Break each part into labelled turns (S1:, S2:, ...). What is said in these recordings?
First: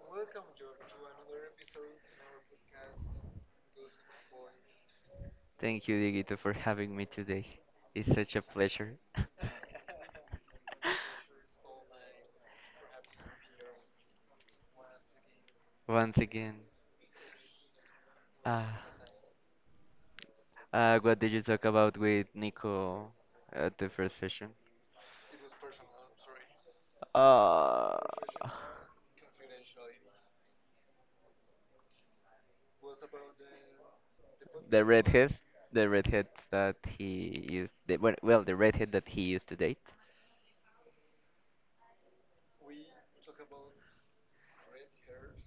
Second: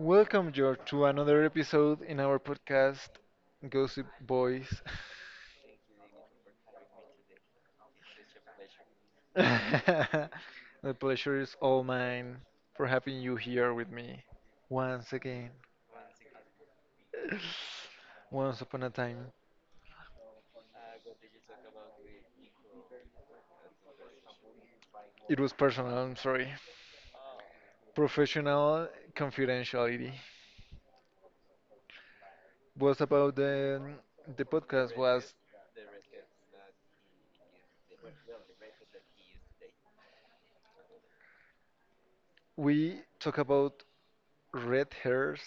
S1: Welcome, George, to another episode in our podcast, Gossip Boys.
S2: Thank you, Digito, for having me today. It's such a pleasure.
S1: The pleasure is all mine for having you here with me once again.
S2: Once again,
S1: Once
S2: uh,
S1: upon a time.
S2: what did you talk about with Nico at the first session?
S1: It was personal, I'm sorry.
S2: Uh,
S1: Professional confidentiality was about the
S2: the
S1: podcast was,
S2: redhead, the redhead that he used, the, well, well, the redhead that he used to date.
S1: we talk about red hairs,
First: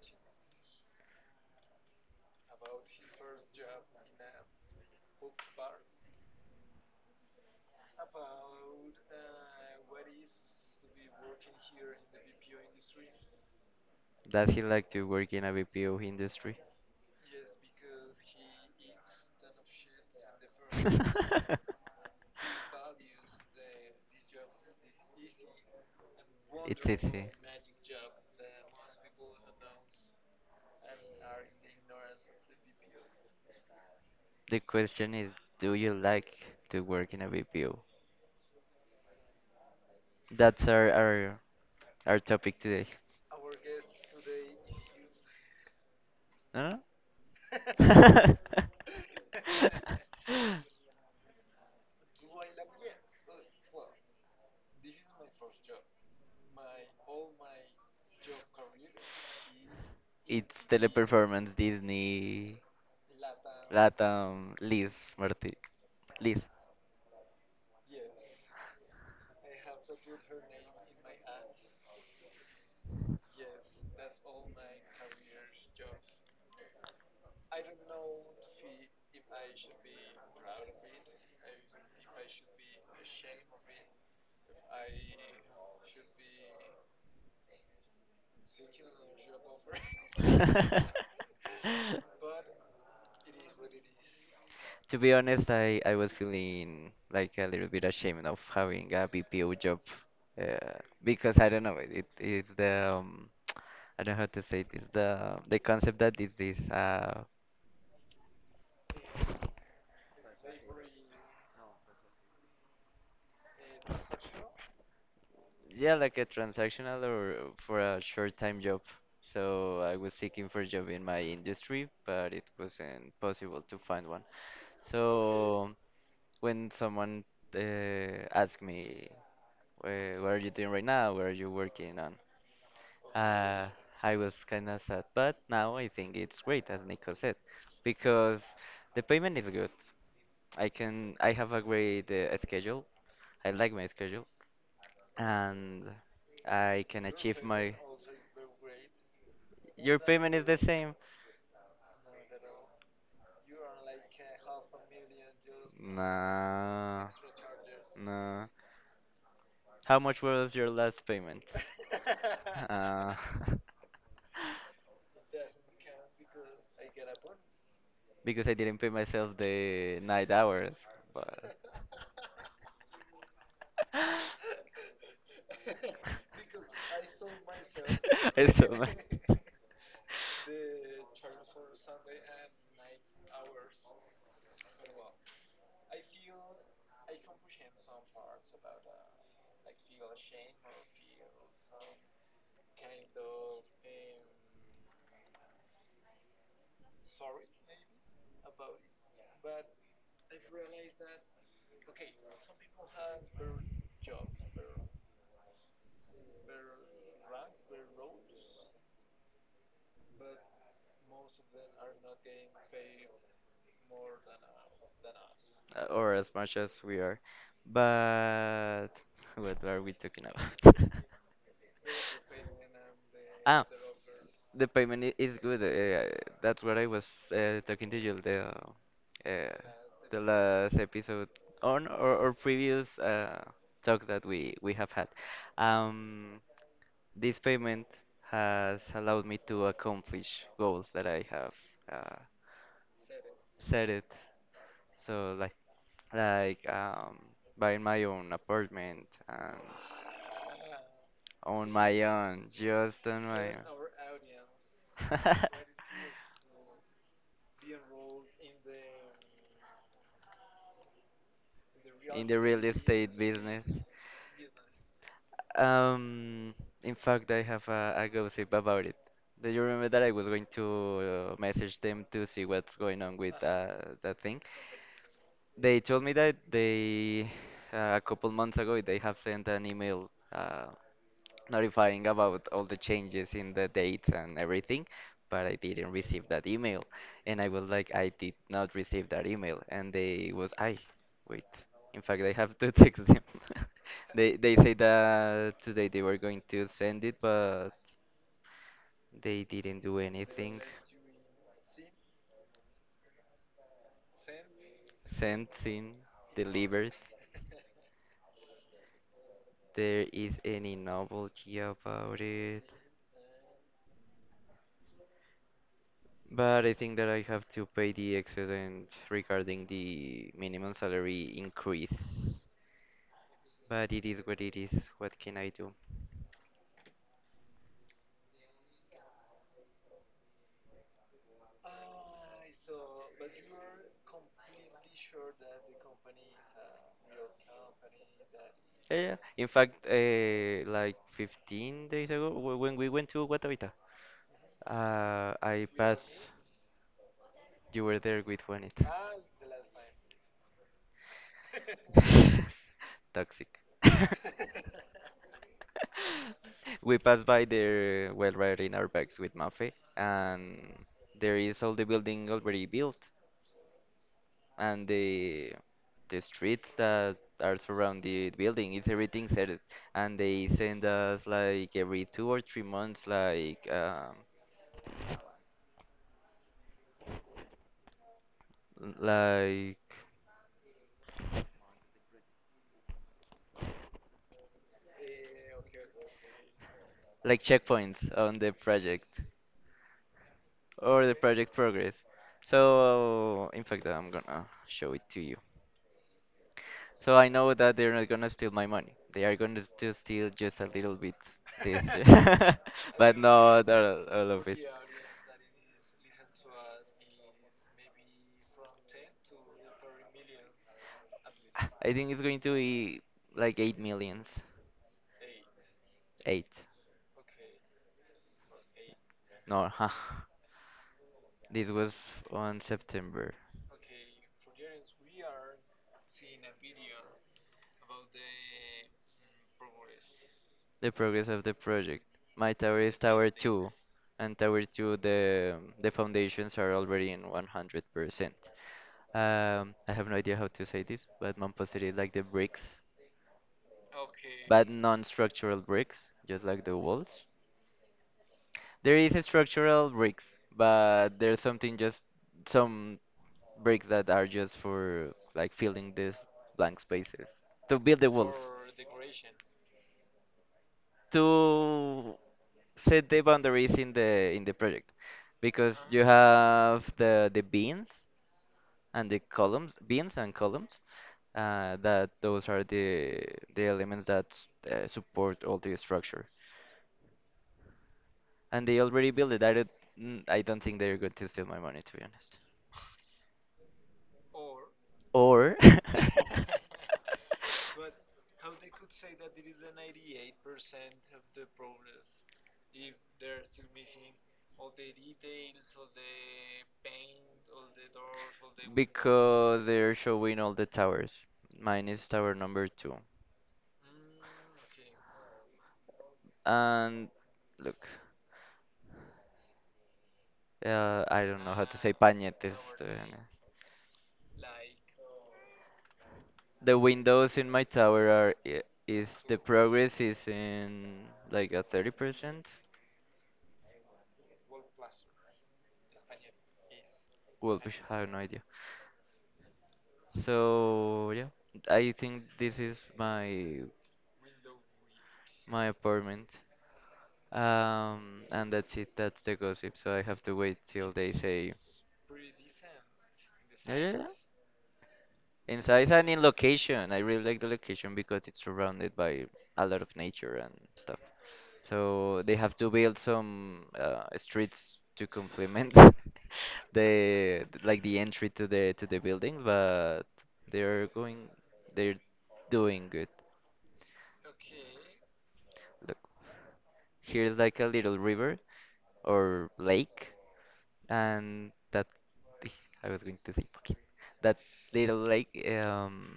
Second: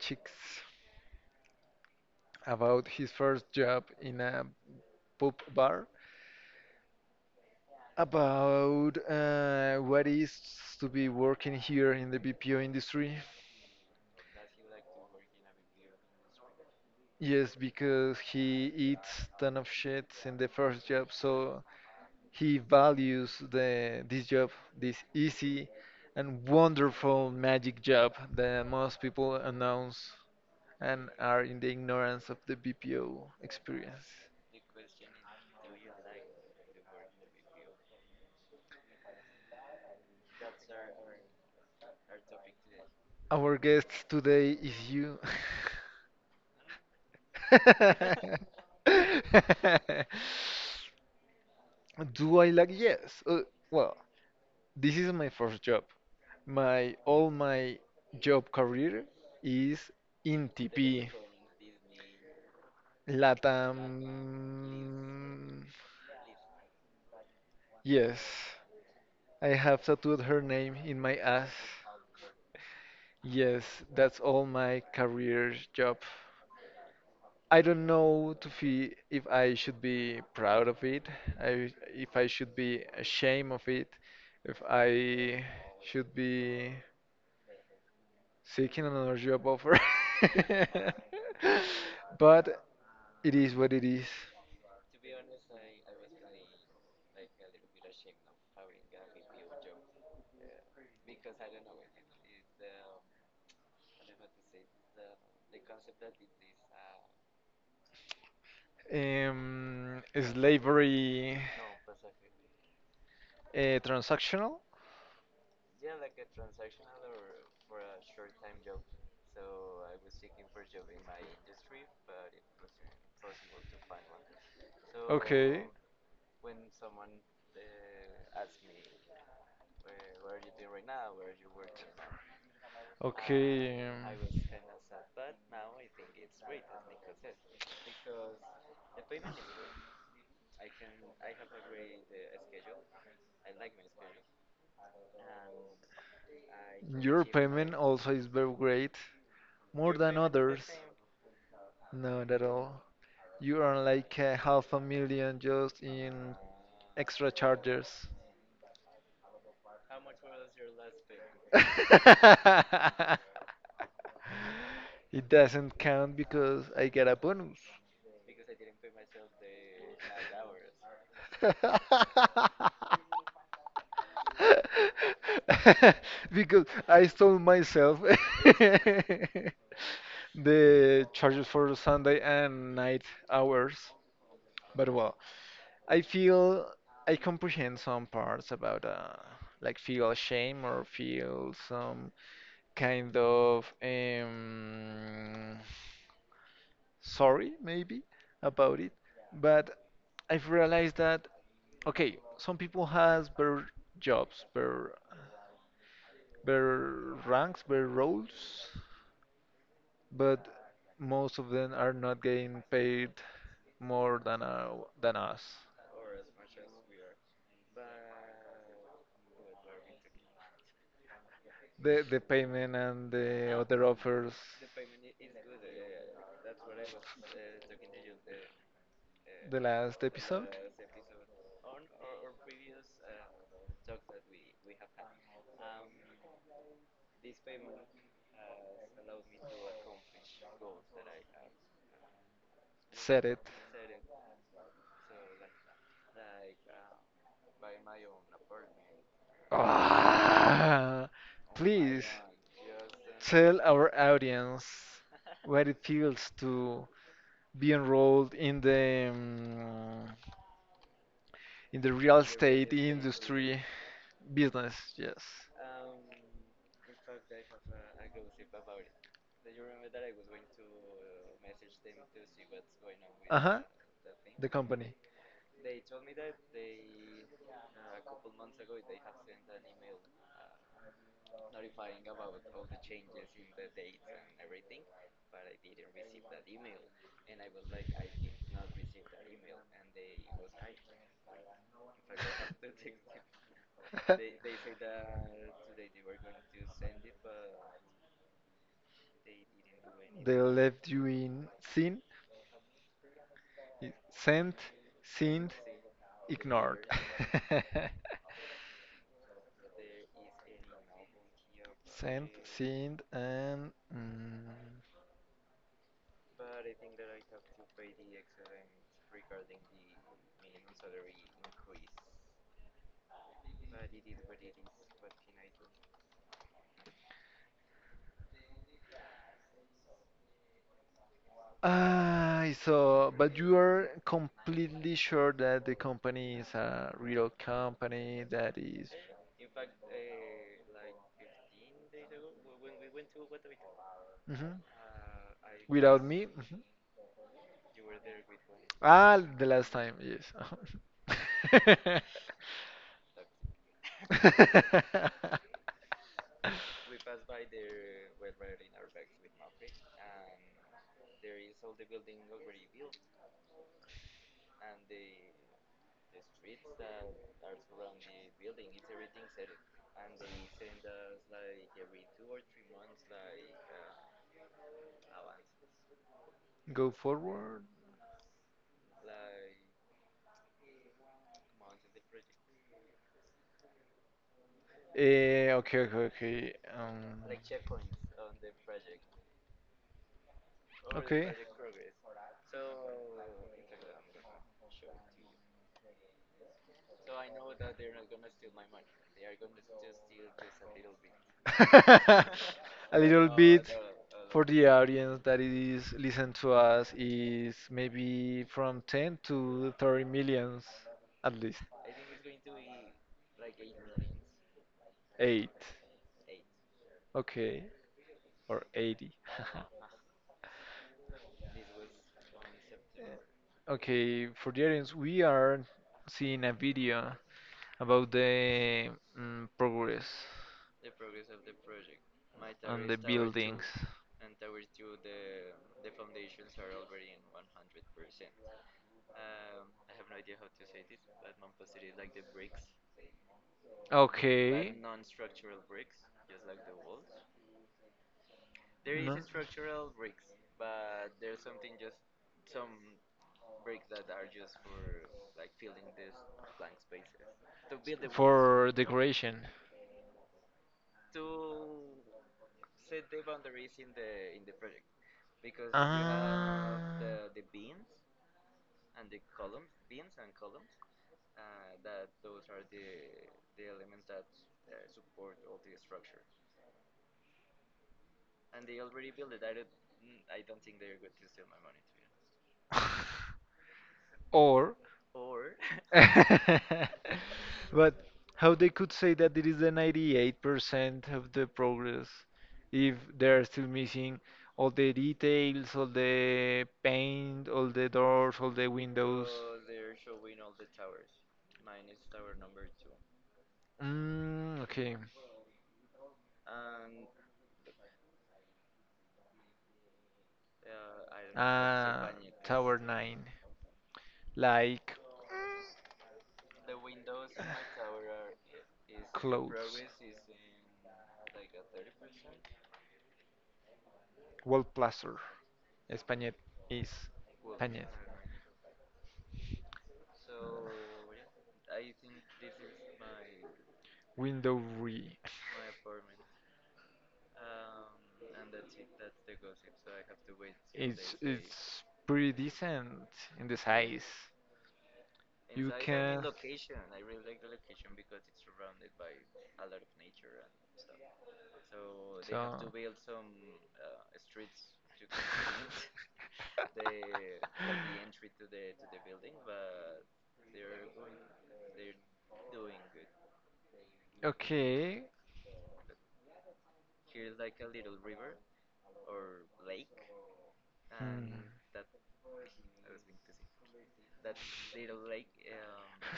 S1: chicks. About his first job in a pub bar, about what is to be working here in the BPO industry.
S2: Does he like to work in a BPO industry?
S1: Yes, because he eats ton of shit in the first job, so he values the this job, this easy and
S2: It's
S1: wonderful
S2: easy.
S1: magic job that most people announce and are in the ignorance of the BPO experience.
S2: The question is, do you like to work in a BPO? That's our topic today.
S1: Our guest today is you.
S2: No? No?
S1: Do I like? Yes. Uh, well, this is my first job. My all my job career is in
S2: It's
S1: TP.
S2: Teleperformance, Disney,
S1: Latam.
S2: Latam, Liz, Marti, Liz.
S1: Yes, I have tattooed her name in my ass. Yes, that's all my career job. I don't know to feel if I should be proud of it, I, if I should be ashamed of it, if I should be seeking another job offer. But it is what it is.
S2: To be honest, I was feeling like a little bit ashamed of having a BPO job uh, because I don't know it is the I don't know how to say it. It's the concept that it is this.
S1: Slavery, transactional?
S2: Yeah, like a transactional or for a short-time job. So I was seeking for a job in my industry, but it wasn't possible to find one.
S1: Okay,
S2: So when someone asked me, What are you doing right now? What are you working on?" Uh,
S1: okay.
S2: I was kind of sad, but now I think it's great, as Nico said, because
S1: um,
S2: the payment is good. I have a great schedule. I like my schedule and I can
S1: Your
S2: achieve
S1: payment
S2: my.
S1: also is very great, more
S2: Your
S1: than
S2: payment is the
S1: others.
S2: same.
S1: Not at all. You earn like a half a million just in
S2: No.
S1: extra charges.
S2: No. How much was your last payment? Uh,
S1: It doesn't count because I get a bonus.
S2: because I didn't pay myself the night hours, but
S1: Because I stole myself
S2: it's so
S1: the charges for Sunday and night
S2: much.
S1: hours. But well, I feel I comprehend some parts about like feel shame or feel some kind of sorry maybe about it, but I've realized that okay, some people has better jobs, better ranks, better roles, but most of them are not getting paid more than us.
S2: Or as much as we are. But what are we talking about?
S1: The payment and the
S2: Ah,
S1: other offers,
S2: the payment is good. That's what I was talking to you the uh,
S1: the last
S2: the
S1: episode
S2: last episode on or previous talks that we have had. Um, this payment has allowed me to accomplish goals that I have uh,
S1: said it.
S2: set it. So like like um buying my own apartment and
S1: ah,
S2: on my
S1: Please
S2: own, just on my
S1: tell our audience
S2: own.
S1: what it feels to be enrolled in the, real
S2: In the real
S1: estate
S2: estate
S1: industry
S2: business.
S1: business, yes.
S2: Um, in fact, I have a gossip about it. Do you remember that I was going to message them to see what's going on with
S1: Uh-huh.
S2: that thing?
S1: The company.
S2: They told me that they a couple months ago they have sent an email notifying about all the changes in the dates and everything, but I didn't receive that email. And I was like, I did not receive that email. And they was, I wait. In fact, I have to text them. They say that today they were going to send it, but they didn't do
S1: They
S2: anything.
S1: left you in sin, sent, sinned,
S2: Sent, seen,
S1: ignored.
S2: delivered. There is any novelty about
S1: Sent,
S2: it?
S1: sinned, and. Mm.
S2: But I think that I have to pay the excedent regarding the minimum salary increase. But it is. What can I do?
S1: Ah, so, but you are completely sure that the company is a real company that is.
S2: Yeah. Yeah. In fact, like 15 days ago, when we went to Guatavita,
S1: Mhm.
S2: I
S1: Without
S2: passed.
S1: me? Mhm.
S2: You were there with Juanita.
S1: Ah, the last time, yes.
S2: Toxic. We passed by there while riding our bikes with Mafe, and there is all the building already built, and the streets that are surround the building, it's everything set, and they send us like every 2 or 3 months, like
S1: Go forward.
S2: like
S1: Okay, okay, okay.
S2: checkpoints on the project. Or the
S1: Okay.
S2: project progress. So, in fact, I'm gonna show it to you. So I know that they're not gonna steal my money. They are going to steal just a little bit this,
S1: A
S2: but
S1: little bit,
S2: not all, all
S1: for
S2: of it.
S1: the audience that is listen to us, is maybe from 10 to 30 millions at least.
S2: I think it's going to be like 8 million.
S1: 8.
S2: Eight.
S1: Okay, or 80.
S2: No, huh. This was on September.
S1: Okay, for the audience, we are seeing a video about the progress
S2: The progress of the project. My tower
S1: on the
S2: is tower
S1: buildings.
S2: 2, and tower 2 the foundations are already in 100%. I have no idea how to say this, but man posted like the bricks,
S1: But
S2: but okay,
S1: okay.
S2: non-structural bricks, just like the walls. There is a
S1: No.
S2: structural bricks, but there's something just some bricks that are just for like filling these blank spaces to build the walls.
S1: For decoration.
S2: To set the boundaries in the project because you have
S1: Ah.
S2: the beans and the columns, beans and columns that those are the elements that support all the structure, and they already build it. I don't, mm, I don't think they're going to steal my money, to be honest.
S1: Or,
S2: Or
S1: but how they could say that it is the 98% of the progress if they're still missing all the details, all the paint, all the doors, all the windows.
S2: because they're showing all the towers. Mine is tower number 2.
S1: Okay,
S2: And look, I don't know how to say pañetes, to be
S1: 9,
S2: honest.
S1: like
S2: The windows in my tower are I- is the progress is in like a 30%.
S1: wall plaster. Español is
S2: Well,
S1: Español.
S2: I have no idea. So yeah, I think this is my
S1: Window re.
S2: my apartment. And that's it. That's the gossip. So I have to wait till they say.
S1: Pretty decent in the
S2: Yeah, yeah,
S1: size.
S2: yeah. In size and in location. I really like the location because it's surrounded by a lot of nature and stuff. So they have
S1: So-
S2: to build some streets to complement, the like the entry to the building, but they're going they're doing good.
S1: okay.
S2: Look, here's like a little river or lake, and that, I was going to say fucking that little lake. Um,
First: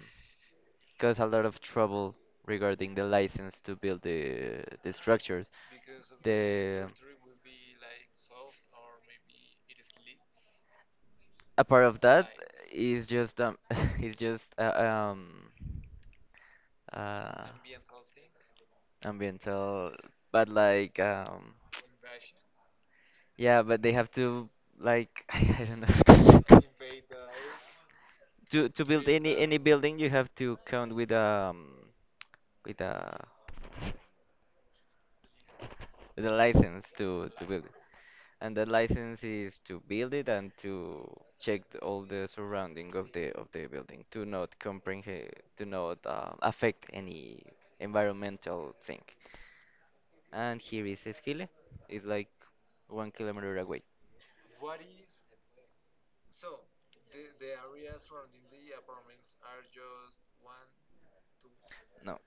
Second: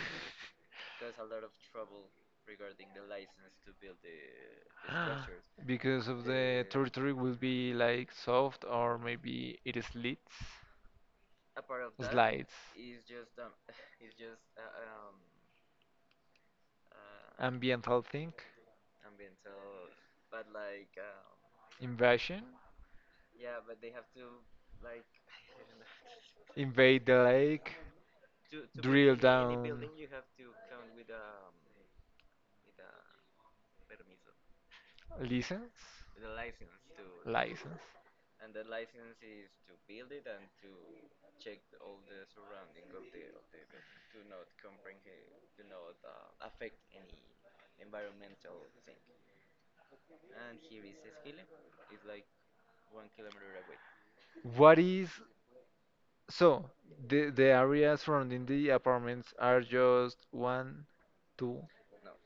S2: cause a lot of trouble regarding the license to build the structures.
S1: Because of the
S2: The
S1: territory will be like soft, or maybe it slides,
S2: a part of that
S1: slides.
S2: is just is just uh
S1: Ambiental thing,
S2: ambiental, but like
S1: invasion,
S2: yeah, but they have to like I don't know.
S1: invade the lake,
S2: To build
S1: drill
S2: any
S1: down, down.
S2: building you have to count with a
S1: License,
S2: the license to build it.
S1: license.
S2: And the license is to build it and to check all the surrounding of the building to not comprehend, to not affect any environmental thing. And here is Esquile. It's like 1 kilometer away.
S1: What is, so the area surrounding the apartments are just one Two.
S2: No,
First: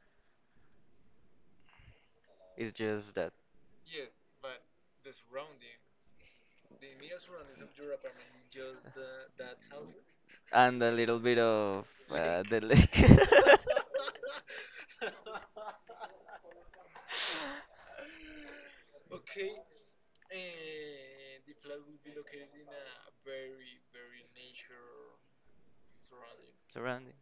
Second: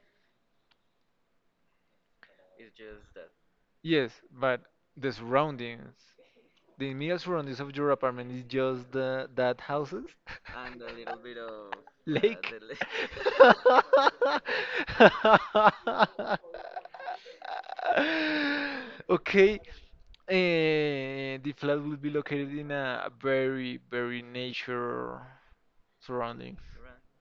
S2: it's just that.
S1: Yes, but the surroundings, the immediate surroundings of your apartment is just the that houses.
S2: And a little bit of
S1: Lake.
S2: the lake.
S1: The lake. Okay, the flat will be located in a very, very nature surrounding.
S2: Surrounding.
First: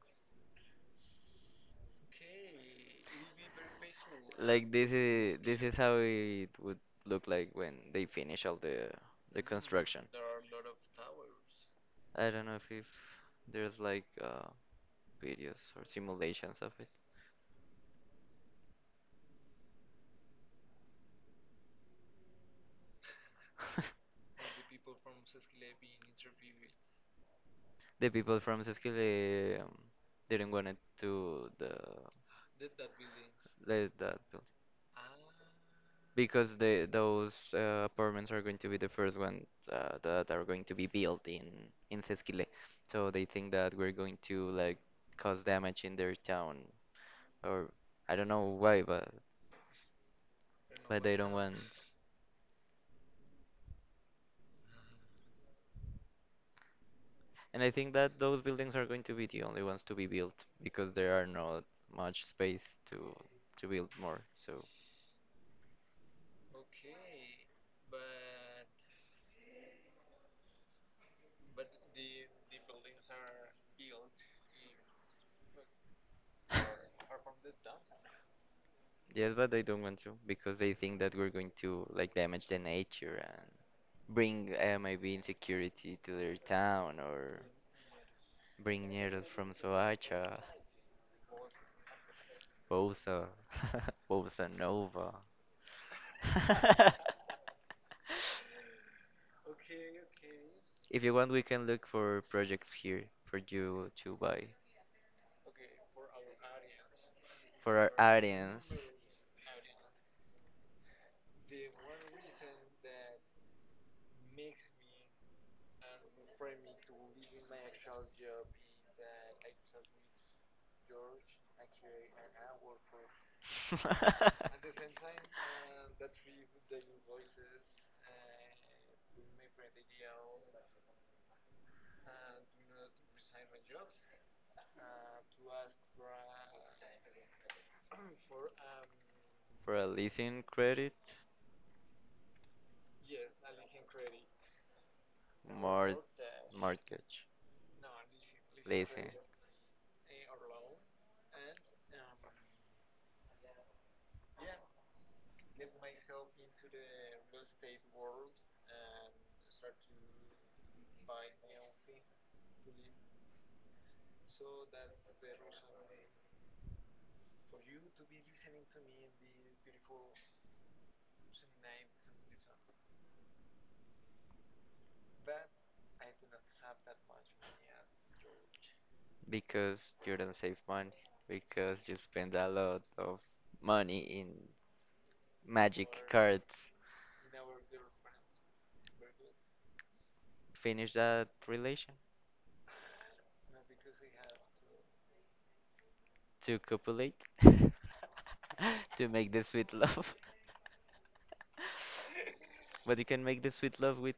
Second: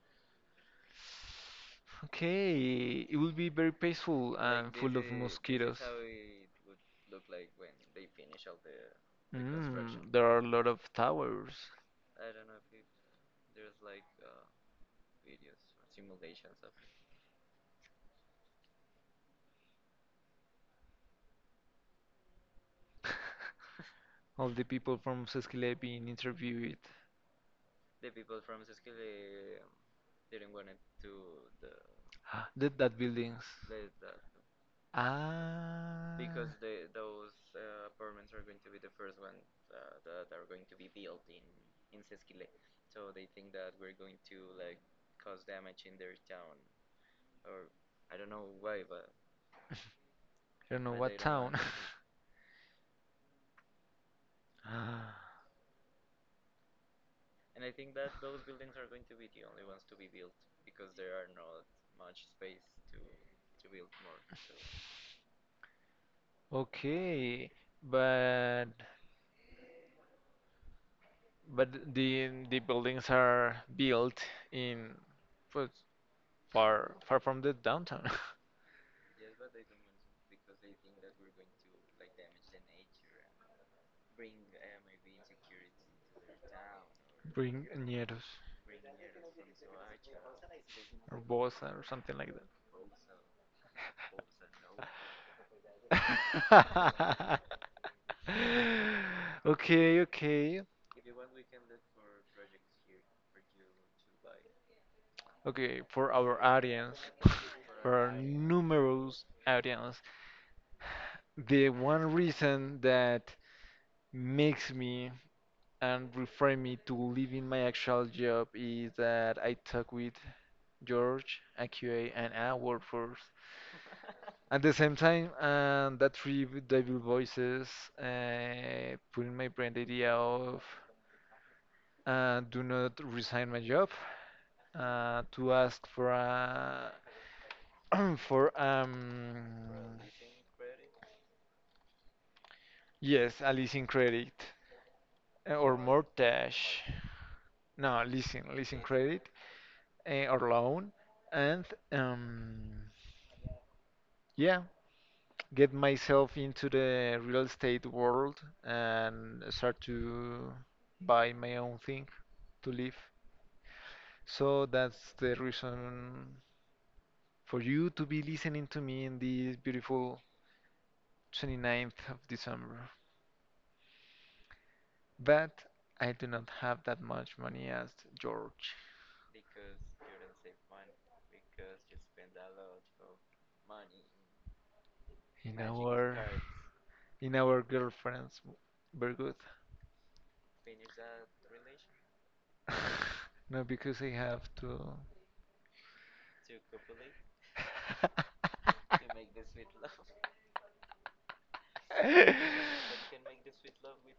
S1: Okay, it will be very peaceful. Like,
S2: Like,
S1: and
S2: this
S1: full of
S2: is
S1: mosquitoes.
S2: how it would look like when they finish all the construction.
S1: There are a lot of towers.
S2: I don't know if, there's like videos or simulations of it.
S1: All the people from Saskia being interviewed.
S2: The people from Seskele didn't want it to the
S1: Did that buildings.
S2: let that.
S1: Ah,
S2: Because the those apartments are going to be the first one that are going to be built in Sesquile, so they think that we're going to like cause damage in their town, or I don't know why, but
S1: I don't know
S2: they
S1: what
S2: don't want.
S1: town.
S2: And I think that those buildings are going to be the only ones to be built because there are not much space to to build more. So
S1: Want. Okay, but but the buildings are built in pues, far far from the downtown.
S2: yes, but they don't want to because they think that we're going to like damage the nature and bring maybe insecurity to their town, or
S1: Bring near,
S2: bring negros from Soacha,
S1: or Bosa or something like that.
S2: Bosa, Bosa Nova.
S1: Okay, okay,
S2: If you want, we can look for projects here for you to buy,
S1: okay. For our audience,
S2: for our
S1: for our
S2: audience.
S1: numerous audience, the one reason that makes me and refrain me to leaving my actual job is that I talk with George, AQA, and our workforce. At the same time, and that three devil voices put in my brain the idea of, do not resign my job, to ask for a for,
S2: For a leasing credit,
S1: yes, a leasing credit, or
S2: mort
S1: mortgage.
S2: mortgage.
S1: No, leasing
S2: Leasing.
S1: credit, or loan, and um, yeah, get myself into the real estate world and start to buy my own thing to live. So that's the reason for you to be listening to me in this beautiful 29th of December. But I do not have that much money as George.
S2: Because you don't save money. Because you spend a lot of money in
S1: in
S2: magic
S1: our
S2: cards.
S1: in our girlfriends. Very good.
S2: Finish that relation.
S1: No, because I have to.
S2: To copulate. To make the sweet
S1: To.
S2: love. But you can make the sweet love with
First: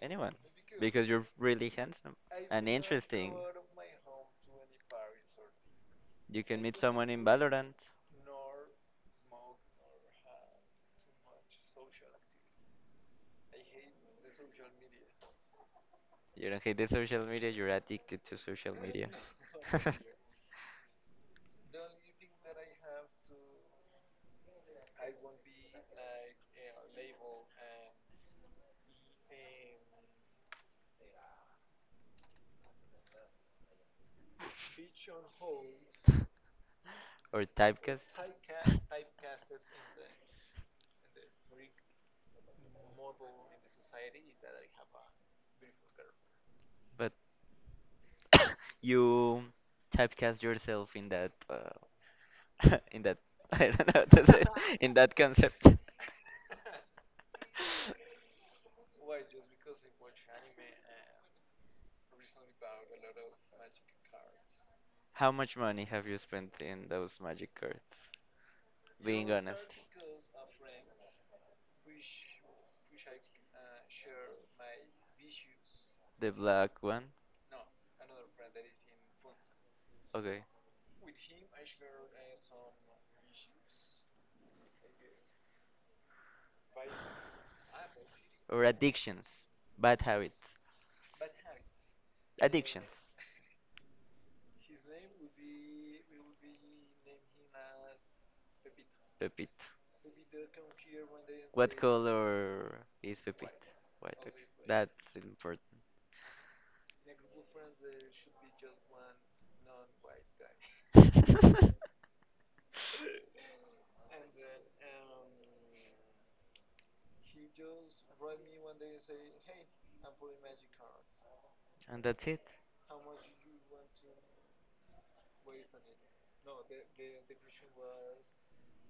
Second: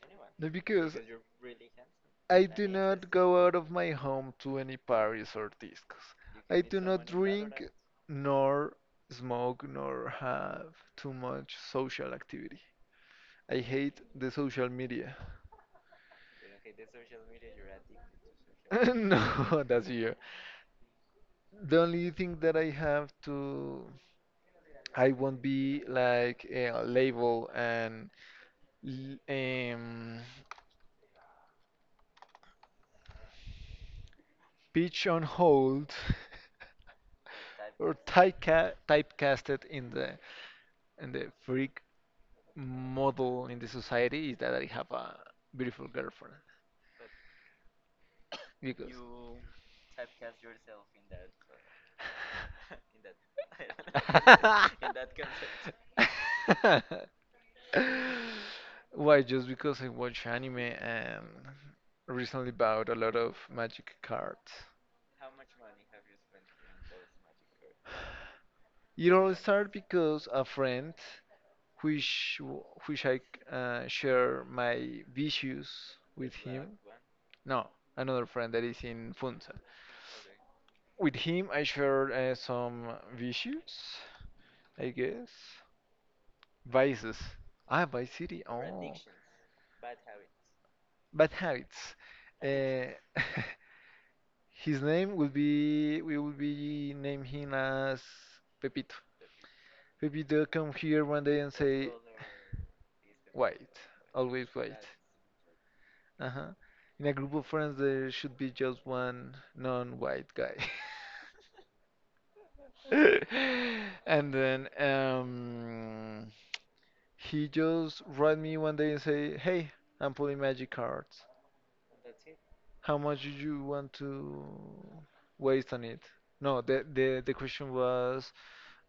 S2: anyone.
S1: No, because
S2: Because you're really handsome
S1: I do
S2: and
S1: not
S2: interesting.
S1: go out of my home to any parties or discos.
S2: You can
S1: I
S2: meet
S1: do not
S2: someone in
S1: drink,
S2: Valorant.
S1: nor smoke, nor have too much social activity. I hate the social media.
S2: You don't hate the social media, you're addicted to social media.
S1: No, that's you. The only thing that I have to, I won't be like a label and l- um, pitch on hold,
S2: Or
S1: or
S2: typecast.
S1: typecasted in the. And the freak model in the society is that I have a beautiful girlfriend.
S2: But
S1: Because.
S2: you typecast yourself in that in that, I don't know how to say, in that concept.
S1: Concept. Why? Just because I watch anime and recently bought a lot of magic cards.
S2: How much money have you spent in those magic cards?
S1: It
S2: Being
S1: all started
S2: honest.
S1: because a friend, which which I share my views
S2: The
S1: with him.
S2: black one?
S1: No, another friend that is in Funza.
S2: Okay.
S1: With him, I shared some vicious, I guess, vices. Ah, Vice City. Oh,
S2: Or addictions. Bad habits.
S1: bad habits. Uh,
S2: Addictions.
S1: his name will be. We will be name him as Pepito. Pepito come here one day and
S2: What
S1: say,
S2: color is
S1: "Wait,
S2: Pepito? White. Okay.
S1: always wait."
S2: That's important.
S1: Uh-huh. In a group of friends, there should be just one non-white guy. And then, he just write me one day and say, "Hey, I'm pulling magic cards.
S2: And that's it.
S1: How much do you want to waste on it?" No, the question was,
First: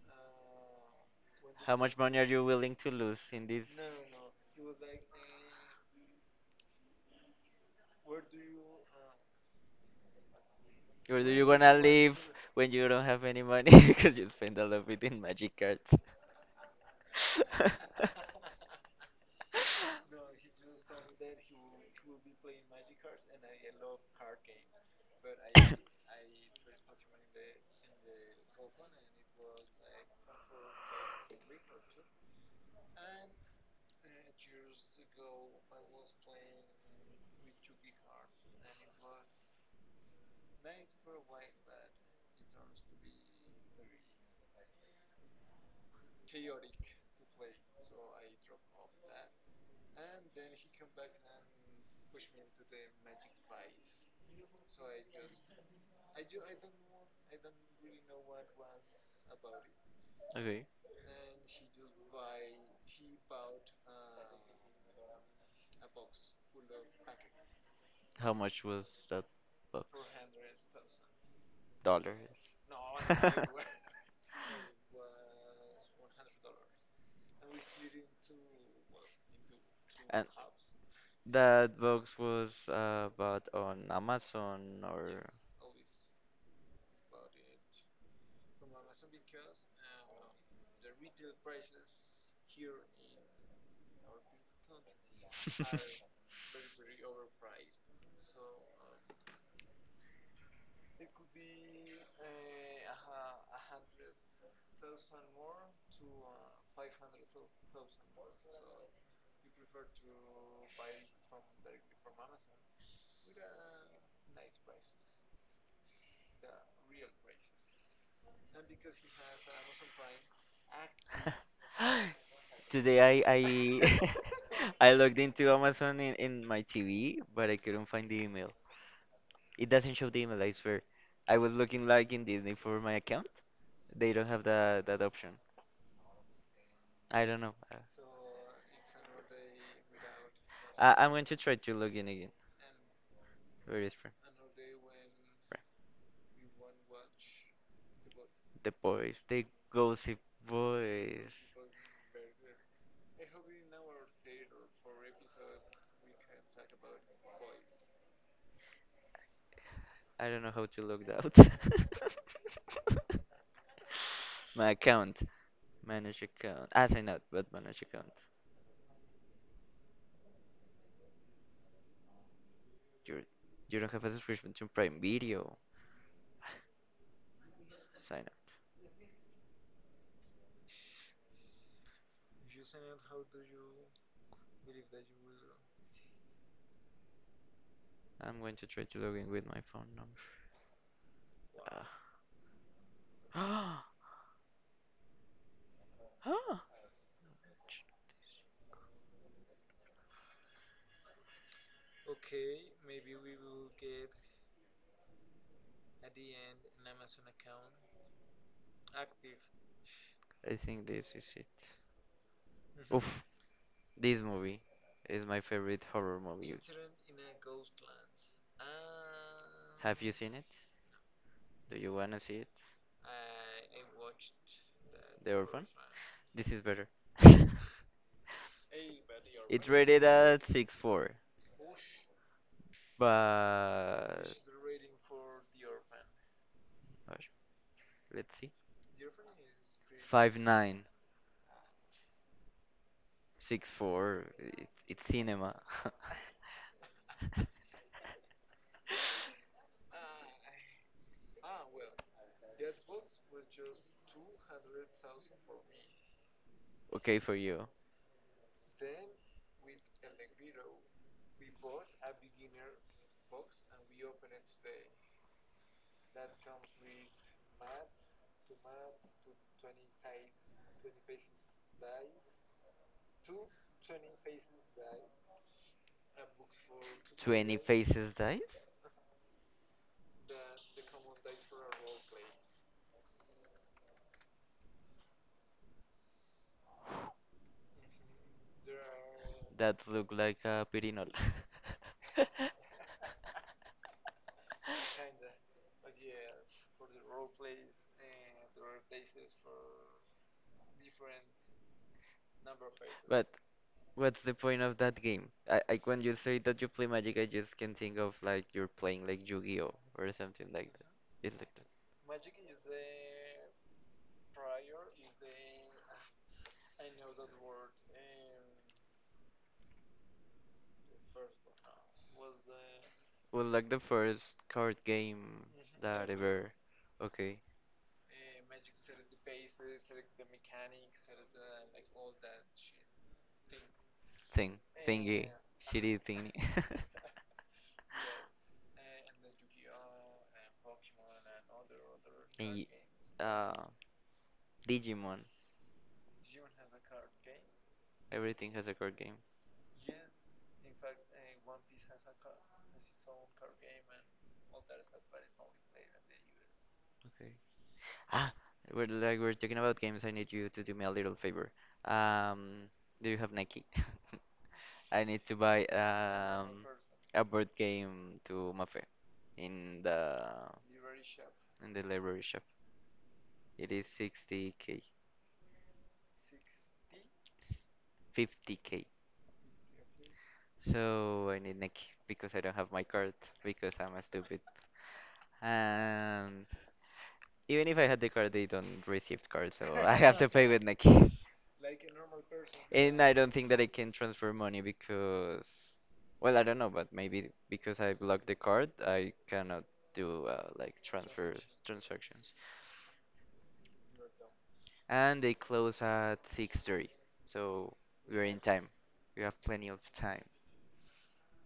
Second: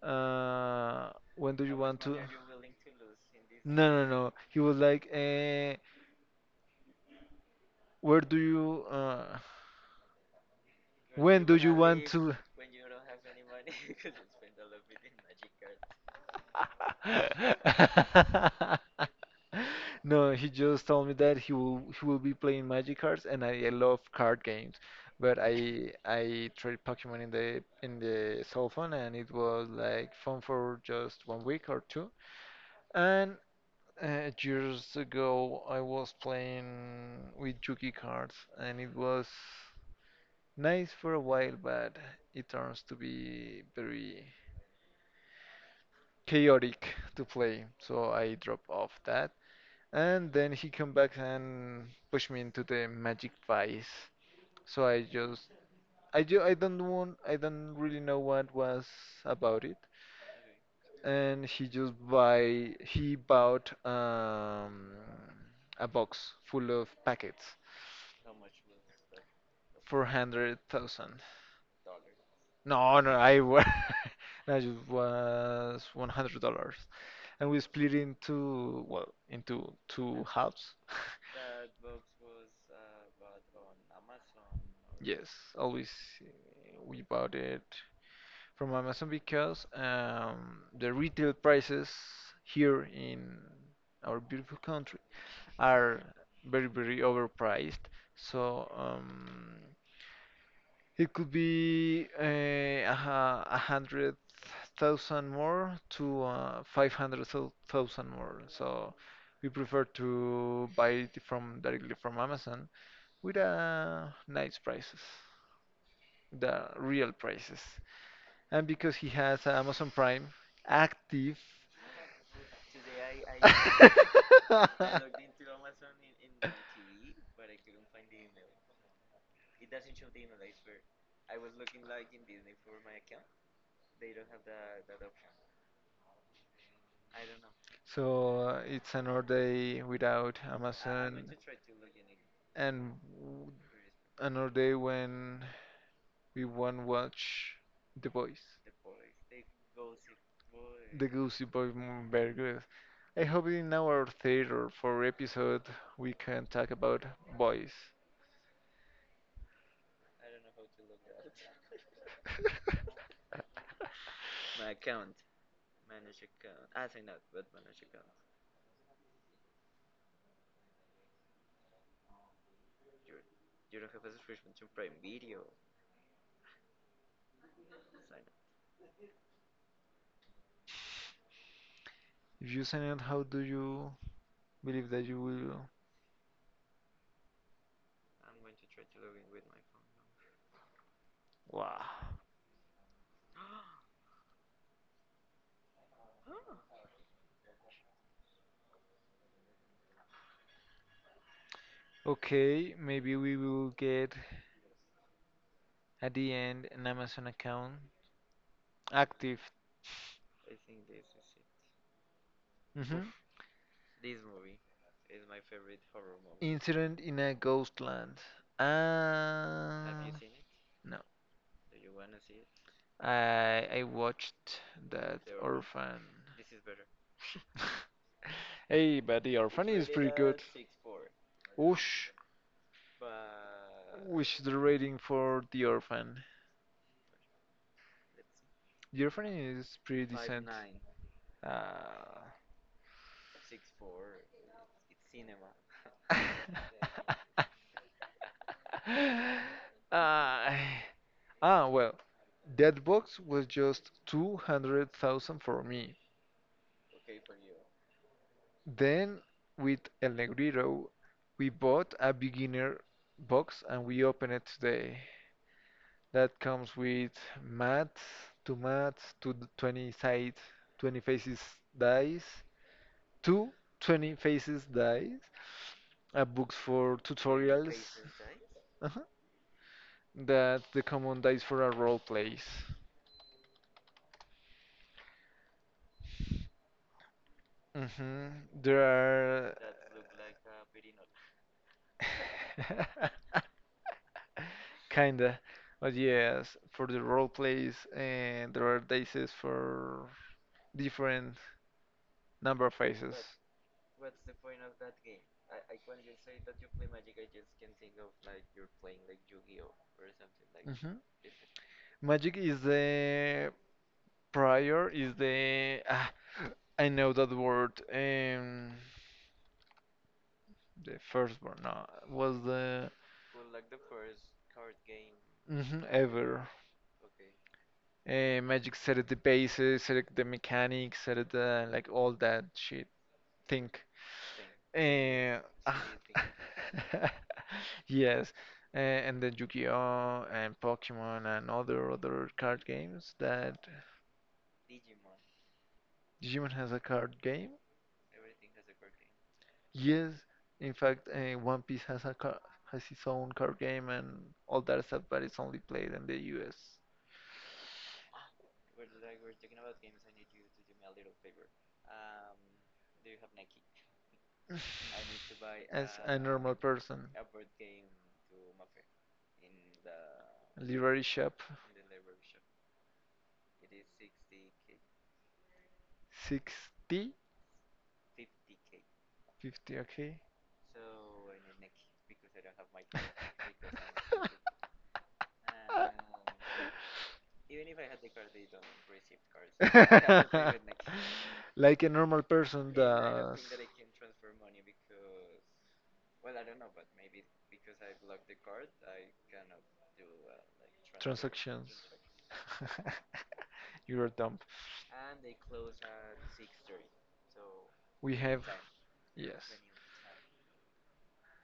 S1: when do
S2: How
S1: you
S2: much
S1: want to?
S2: money are you willing to lose in this?
S1: No, no, no. He was like, "Where do you?
S2: Or do
S1: When
S2: you
S1: do you
S2: gonna
S1: want
S2: live
S1: to?"
S2: when you don't have any money, because you spend all of it in magic cards?
S1: No, he just told me that he will be playing Magic cards, and I love card games. But I tried Pokemon in the cell phone, and it was like fun for just one week or two. And years ago, I was playing with Yugi cards, and it was nice for a while, but it turns to be very chaotic to play, so I drop off that. And then he come back and push me into the magic vice. So I just I ju I don't want I don't really know what was about it.
S2: Okay.
S1: And he just buy he bought a box full of packets
S2: How much was that box?
S1: for 100,000.
S2: Dollars.
S1: No, no, no, it was $100, and we split into, well, into two
S2: And
S1: halves.
S2: that box was bought on Amazon or
S1: Yes, always, uh, we bought it from Amazon because, the retail prices here in our beautiful country are very very overpriced. So, it could be, a hundred thousand more to, 500,000 more. So we prefer to buy it from directly from Amazon with, nice prices, the real prices. And because he has Amazon Prime active,
S2: today I I logged into Amazon in, my TV, but I couldn't find the email. It doesn't show the email, I swear. I was looking like in Disney for my account. They don't have that option. I don't know. Uh,
S1: so, it's another day without
S2: I, I'm going
S1: Amazon,
S2: to try to log in again.
S1: and
S2: Where is Fran?
S1: another day when
S2: Fran.
S1: we won't watch The Boys.
S2: The boys, the gossip
S1: The
S2: boys.
S1: Goosey Boy, very good. I hope in our third or fourth episode we can talk about boys.
S2: I don't know how to log out. My account. Manage account. Ah, sign up. But manage account. You're, you you do not have a subscription to Prime Video. Sign up.
S1: If you sign it, how do you believe that you will?
S2: I'm going to try to log in with my phone number.
S1: Wow.
S2: Ah. Ah.
S1: Okay, maybe we will get at the end an Amazon account active.
S2: I think this is it.
S1: Hmm.
S2: Oof, this movie is my favorite horror movie.
S1: Incident in a Ghostland. Have
S2: Have you seen it?
S1: No.
S2: Do you wanna see it?
S1: I watched that
S2: The
S1: Orphan.
S2: This is better.
S1: Orphan. Hey, but the It's
S2: It's
S1: Orphan is
S2: rated
S1: pretty good.
S2: at 6.4.
S1: Whoosh. But
S2: but Which
S1: which is the rating for the Orphan?
S2: Let's see.
S1: The Orphan is pretty five
S2: Five
S1: decent.
S2: nine
S1: 5.9.
S2: six four. It's cinema.
S1: Ah, well, that box was just 200,000 for me.
S2: Okay for you.
S1: Then with El Negrito, we bought a beginner box and we open it today. That comes with math, two maths, 20 side, 20 faces dice, two 20 faces dice, a book
S2: 20
S1: for tutorials.
S2: faces dice.
S1: Uh-huh. That the common dice for a role plays. Hmm. There
S2: That look like a pirinol.
S1: like are, kinda. But yes, for the role plays, and there are dices for different number of phases.
S2: But what's the point of that game? I When you say that you play Magic, I just can think of like you're playing like Yu-Gi-Oh or something like that.
S1: Hmm.
S2: It's like that.
S1: Magic is the, I know that word. The first one, no, was the.
S2: Well, like the first card game
S1: Mhm,
S2: that
S1: ever.
S2: ever, okay,
S1: Magic set the bases, set the mechanics, set the, like, all that shit. Think.
S2: thing, thingy,
S1: Uh, ah.
S2: shitty thingy.
S1: Yes, and then Yu-Gi-Oh and Pokemon and other
S2: And
S1: card
S2: y-
S1: games that,
S2: uh, Digimon.
S1: Digimon has a card game.
S2: Everything has a card game.
S1: Yes, in fact, One Piece has a car has its own card game and all that stuff, but it's only played in the U.S.
S2: Okay. Ah, we're like we're talking about games. I need you to do me a little favor. Um, do you have Nike? I need to buy
S1: As a normal person.
S2: a board game to Mafe in the
S1: Library shop,
S2: in the library shop. It is 60k,
S1: sixty
S2: 50k.
S1: fifty, okay.
S2: So I need Neki because I don't have my card because I'm a stupid. And even if I had the card, they don't receive card, so I have to pay
S1: Year.
S2: with Neki.
S1: Like a normal person
S2: And I don't
S1: does
S2: think that I
S1: think.
S2: can transfer money because, well, I don't know, but maybe because I blocked the card, I cannot do like transfer
S1: Transactions.
S2: transactions.
S1: Transactions. You're dumb.
S2: And they close at 6:30. So
S1: We
S2: we're in
S1: have,
S2: time. We have
S1: yes.
S2: plenty of time,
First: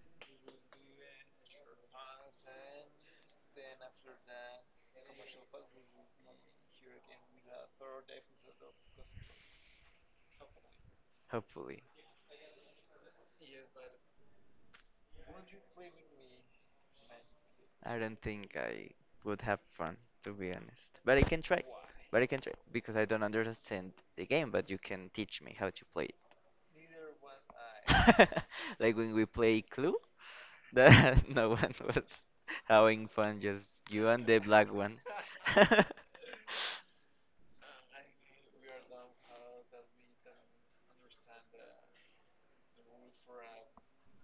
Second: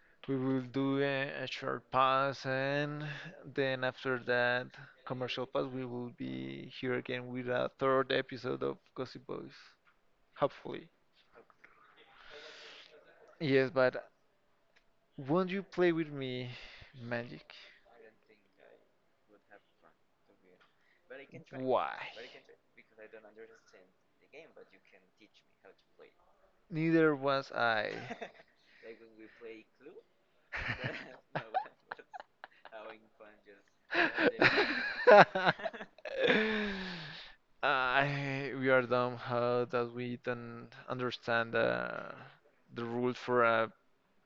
S1: Time. We will do a short pause, and then after that commercial pause, we will be here again with a third episode of Gossip Boys. Hopefully.
S2: hopefully.
S1: Yes, but won't you play with me, Magic?
S2: I don't think I would have fun, to be honest. But I can try.
S1: Why?
S2: But I can try because I don't understand the game, but you can teach me how to play it.
S1: Neither was I.
S2: Like when we play Clue, that no one was having fun, just you and the black one.
S1: I we are dumb how that we don't understand the rules for a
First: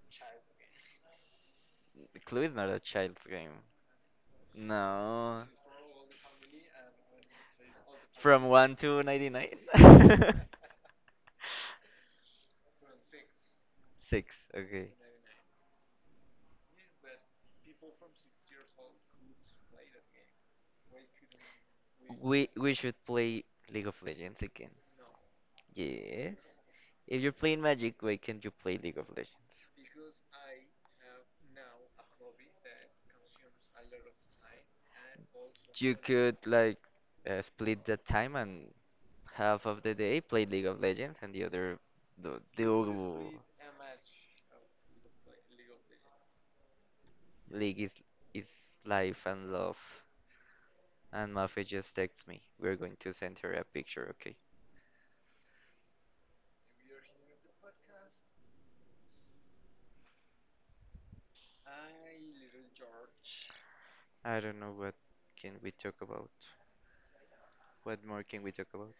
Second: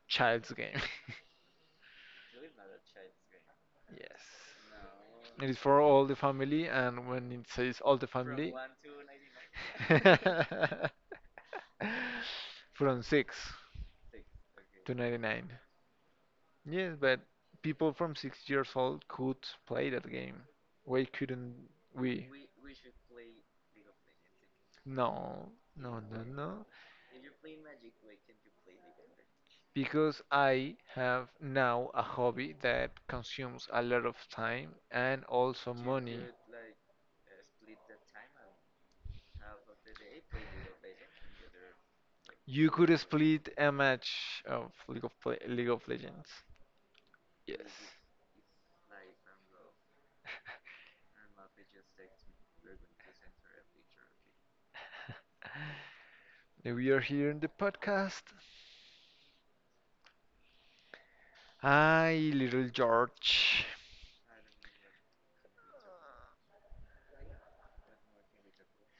S1: child's game.
S2: Clue is not a child's game.
S1: yes.
S2: No.
S1: It is for all the family, and when it says all the
S2: From
S1: family,
S2: 1 to 99?
S1: from 6
S2: 6, okay.
S1: to 99. Yes, but people from 6 years old could play that game. Why couldn't we?
S2: We should play League of Legends again.
S1: No, no, no,
S2: Yes.
S1: no.
S2: If you're playing Magic, why can't you play League of Legends?
S1: Because I have now a hobby that consumes a lot of time and also
S2: You
S1: money.
S2: could like split the time and half of the day play League of Legends and the other do
S1: You could
S2: do
S1: split a match of League of Legends.
S2: League is,
S1: Yes.
S2: is life and love. And Mafe just texts me. We're going to send her a picture, okay?
S1: Now we are here in the podcast. Hi, little George.
S2: I don't know what can we talk about. What more can we talk about?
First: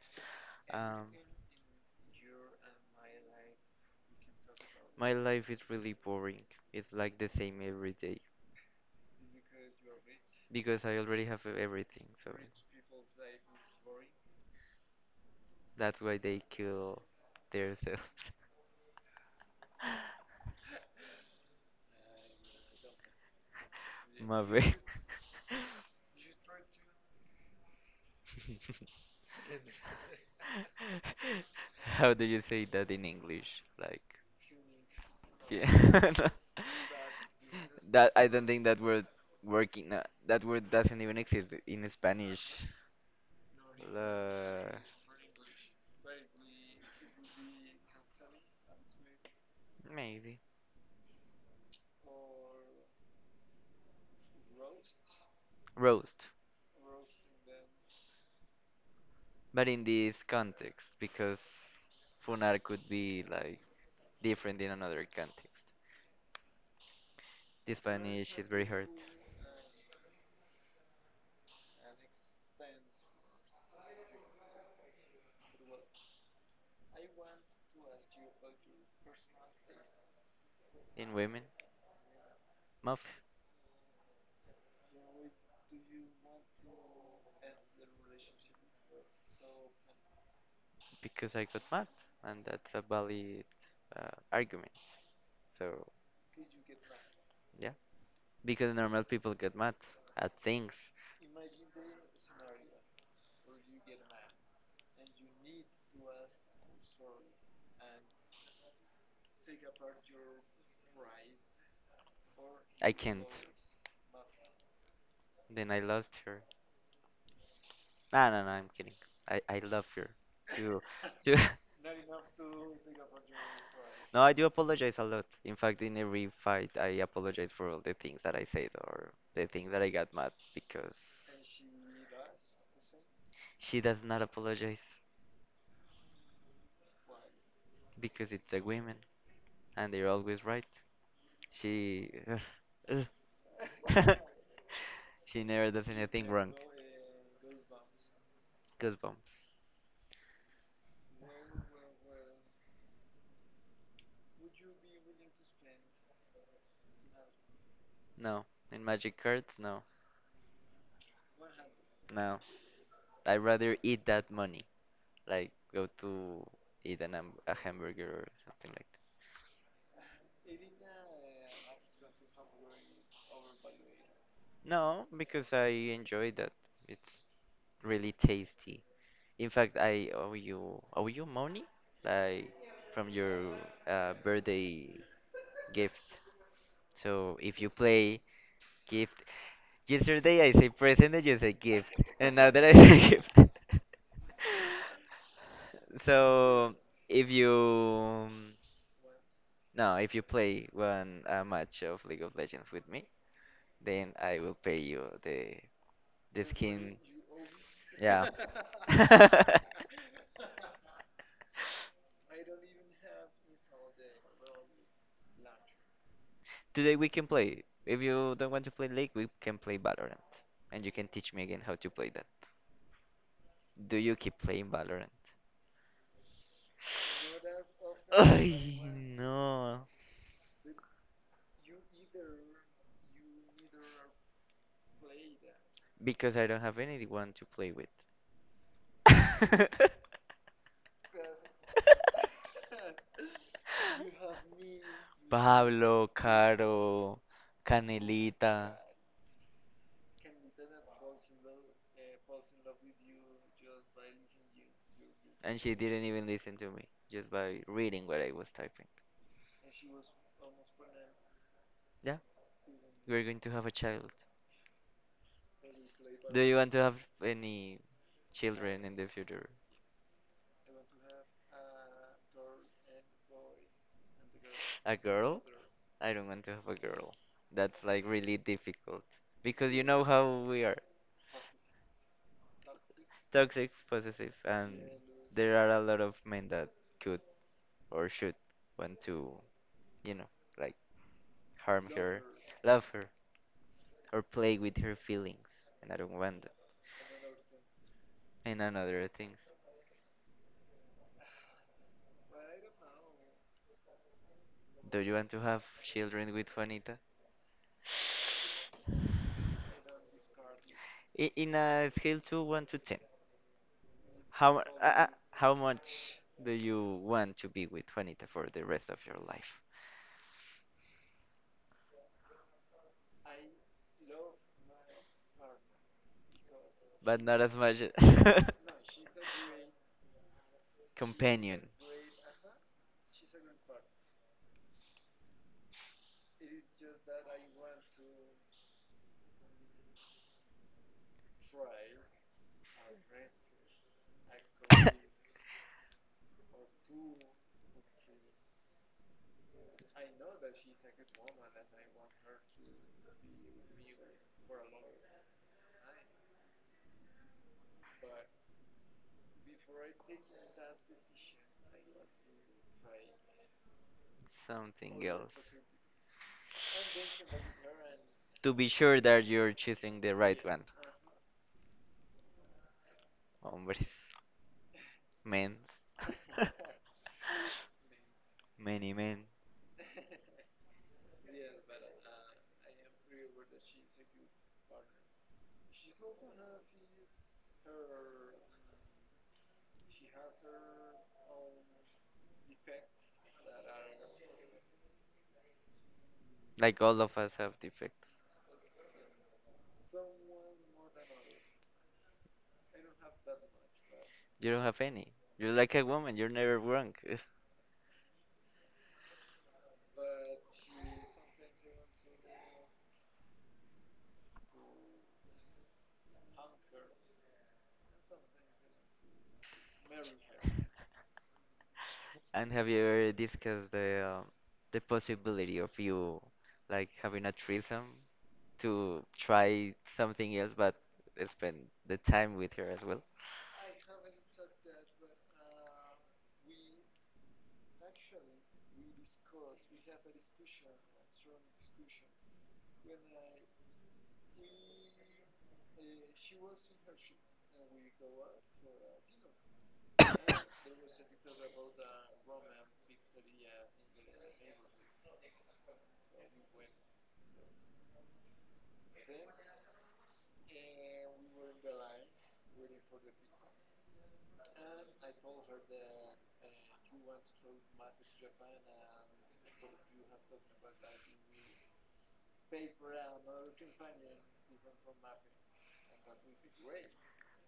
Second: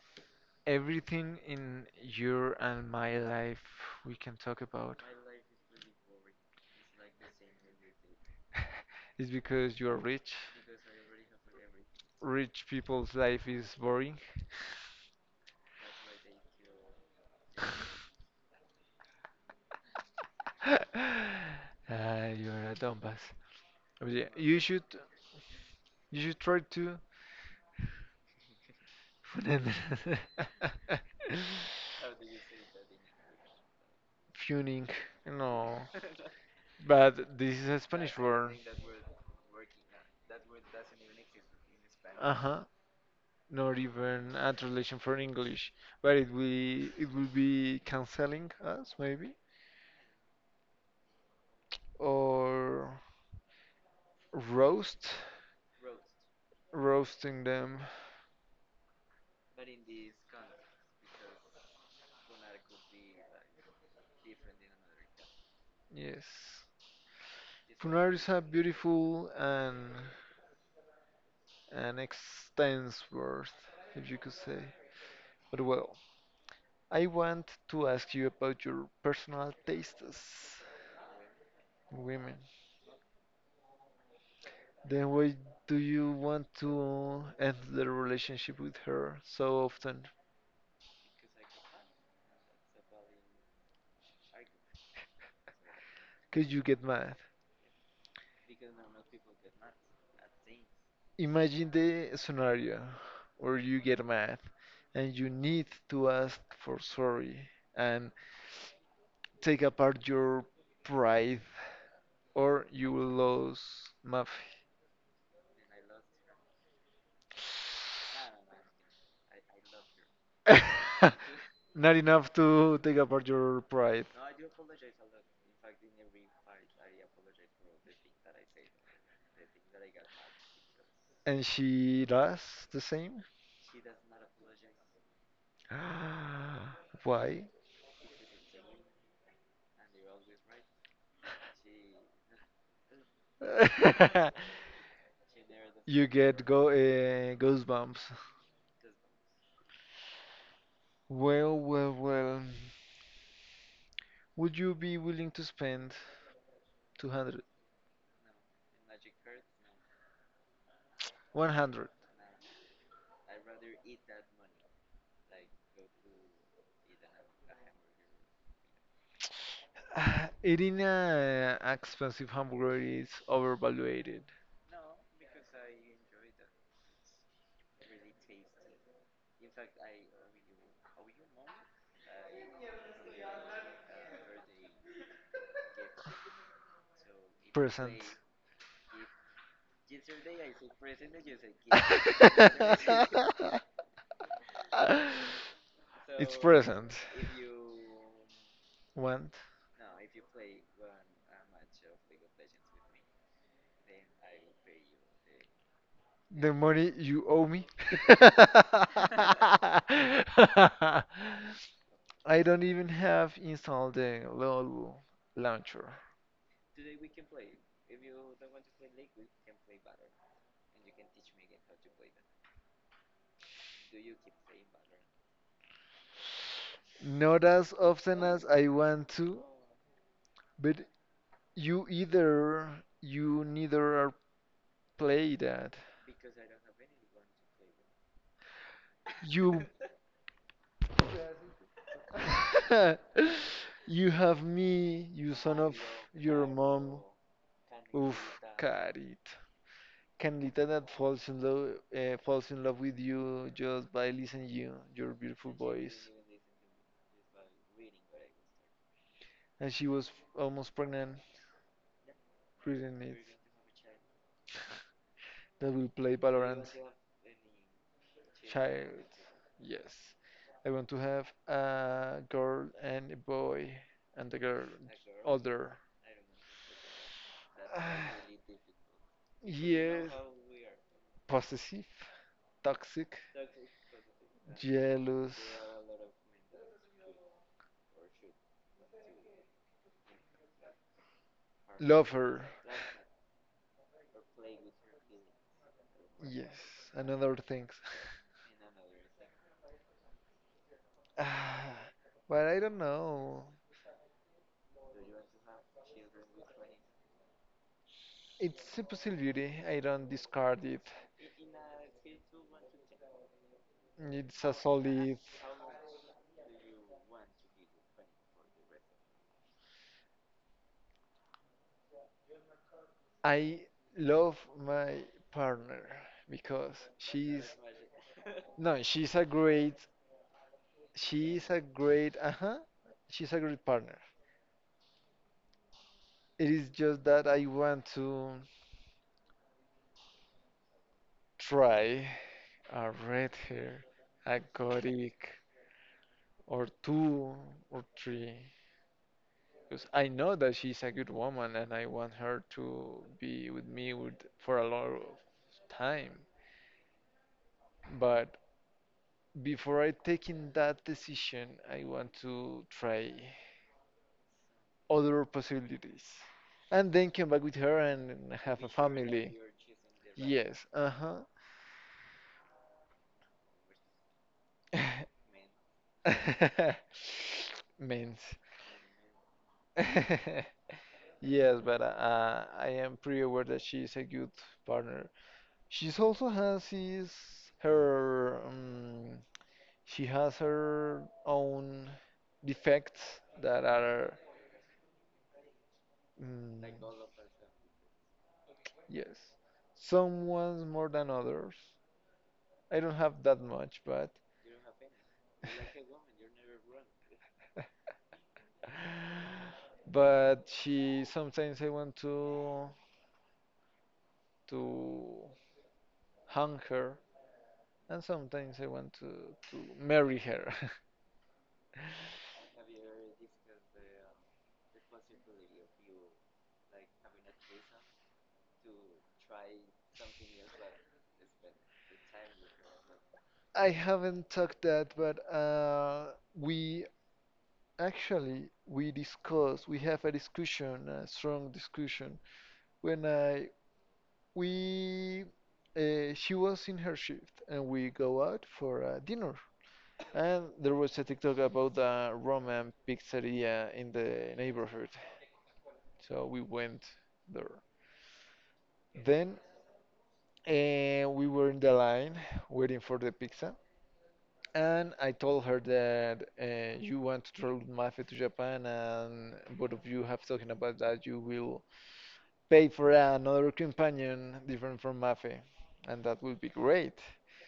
S2: Um,
S1: Everything in your and my life we can talk about.
S2: my life is really boring. It's like the same every day
S1: It's because you're rich.
S2: because I already have everything. So
S1: Rich people's life is boring.
S2: that's why they kill themselves.
S1: Ah, you're a dumbass. But yeah, you
S2: Mafe.
S1: should you should try to
S2: How do you say that in English? Like.
S1: Funing. No,
S2: Yeah.
S1: but this is a
S2: That
S1: Spanish
S2: I don't
S1: word.
S2: think that word working that word doesn't even exist in Spanish.
S1: Uh-huh. Not even a
S2: La-
S1: translation for English, but it will be canceling us, maybe,
S2: maybe
S1: or roast.
S2: roast,
S1: Roasting them.
S2: but in this context because funar could be like different in another context.
S1: Yes.
S2: The
S1: Punar is
S2: Spanish
S1: a
S2: is very hard
S1: beautiful and an extensive word, if you could say. But well, I want to ask you about your personal tastes,
S2: in women,
S1: women.
S2: muff,
S1: Then why do you want to end the relationship with her so often?
S2: because I got mad, and that's a valid argument. So
S1: Could you get mad?
S2: yeah. Because normal people get mad at things.
S1: Imagine the scenario where you get mad and you need to ask for sorry and take apart your pride, or you
S2: I
S1: will
S2: can't.
S1: lose Muffy.
S2: Then I lost her. No, no, no, I'm kidding. I love her. Too. Too.
S1: Not enough to take apart your pride.
S2: No, I do apologize a lot. In fact, in every fight, I apologize for all the things that I said or the things that I got mad because
S1: And she does the same?
S2: she does not apologize
S1: Why?
S2: because it's a woman and they're always right. She. She never does
S1: you
S2: anything
S1: get
S2: wrong.
S1: go goosebumps.
S2: Goosebumps.
S1: Well, well, well. Would you be willing to spend 200?
S2: No. And magic cards? No.
S1: 100.
S2: No. I'd rather eat that money. Like go to eat a hamburger or something like
S1: Eating an expensive hamburger is overvaluated.
S2: that. No, because I enjoy that. It's really tasty. In fact, I owe you money like from your birthday gift. So if you
S1: Present.
S2: play gift. Yesterday I say present and you say gift, and now that I say gift.
S1: It's
S2: So
S1: present.
S2: if you
S1: Want
S2: no, if you play one a match of League of Legends with me, then I will pay you the
S1: the money
S2: skin.
S1: you owe me?
S2: Yeah.
S1: I don't even have installed the LOL launcher.
S2: Today we can play. If you don't want to play League, we can play Valorant, and you can teach me again how to play that. Do you keep playing Valorant?
S1: Not as often as I
S2: Ay,
S1: want to,
S2: no.
S1: but you either, you neither are play that.
S2: Because I don't have anyone to play with.
S1: You, you have me, you son of
S2: Pablo,
S1: your mom.
S2: Caro,
S1: Oof,
S2: Canelita,
S1: carit. Canlita that falls in love, falls in love with you just by listening you your beautiful
S2: and she didn't
S1: voice.
S2: even listen to me just by reading what I was typing.
S1: And she was almost pregnant
S2: Yeah,
S1: reading it.
S2: we're going to have a child.
S1: That will play
S2: Do you
S1: Valorant.
S2: want to have any children in the
S1: Child,
S2: future?
S1: yes. I want to have a girl and a boy, and the girl
S2: A girl?
S1: older.
S2: I don't want to have a girl. That's like
S1: Ah,
S2: really difficult because you know
S1: yes,
S2: how we are.
S1: possessive, toxic,
S2: Toxic, possessive, and
S1: jealous,
S2: there are a lot of men that could or should want to, you know, like harm her,
S1: lover.
S2: love her, or play with her feelings. And I don't want that.
S1: Yes, and other things.
S2: And another things.
S1: Ah, but I don't know.
S2: Do you want to have children with Juanita?
S1: It's a possibility. I don't discard it.
S2: I- In a scale to 1 to 10,
S1: It's a solid.
S2: how much do you want to be with Juanita for the rest of your life?
S1: I love my partner because
S2: But not
S1: she's
S2: as much.
S1: no, she's
S2: Companion,
S1: a great, uh-huh, she's a great partner. It is just that I want to try a red hair, a gothic, or two or three. Because I know that she's a good woman and I want her to be with me with, for a lot of time. But before I taking that decision, I want to try
S2: something
S1: other
S2: else.
S1: possibilities. And then come back with her and
S2: To
S1: have
S2: be
S1: a
S2: sure that
S1: family.
S2: you're choosing the right
S1: Yes,
S2: one.
S1: uh-huh.
S2: Hombres, men,
S1: Means.
S2: many men.
S1: Yes, but I am pretty aware that she is a good partner. She's also has his her she has her own defects that are, mm,
S2: Like all of us have defects.
S1: yes. Some ones more than others. I don't have that much, but
S2: You don't have any. You're like a woman. You're never wrong.
S1: but she sometimes I want to to hang her, and sometimes I want to marry her.
S2: And have you ever discussed the possibility of you like having a threesome to try something else, but spend the time with her as well?
S1: I haven't talked that, but we actually we discuss, we have a discussion, a strong discussion when I we she was in her shift and we go out for dinner. And there was a TikTok about a Roman pizzeria in the neighborhood. So we went there. Then we were in the line waiting for the pizza. And I told her that you want to travel with Mafe to Japan, and both of you have talking about that you will pay for another companion different from Mafe, and that will be great.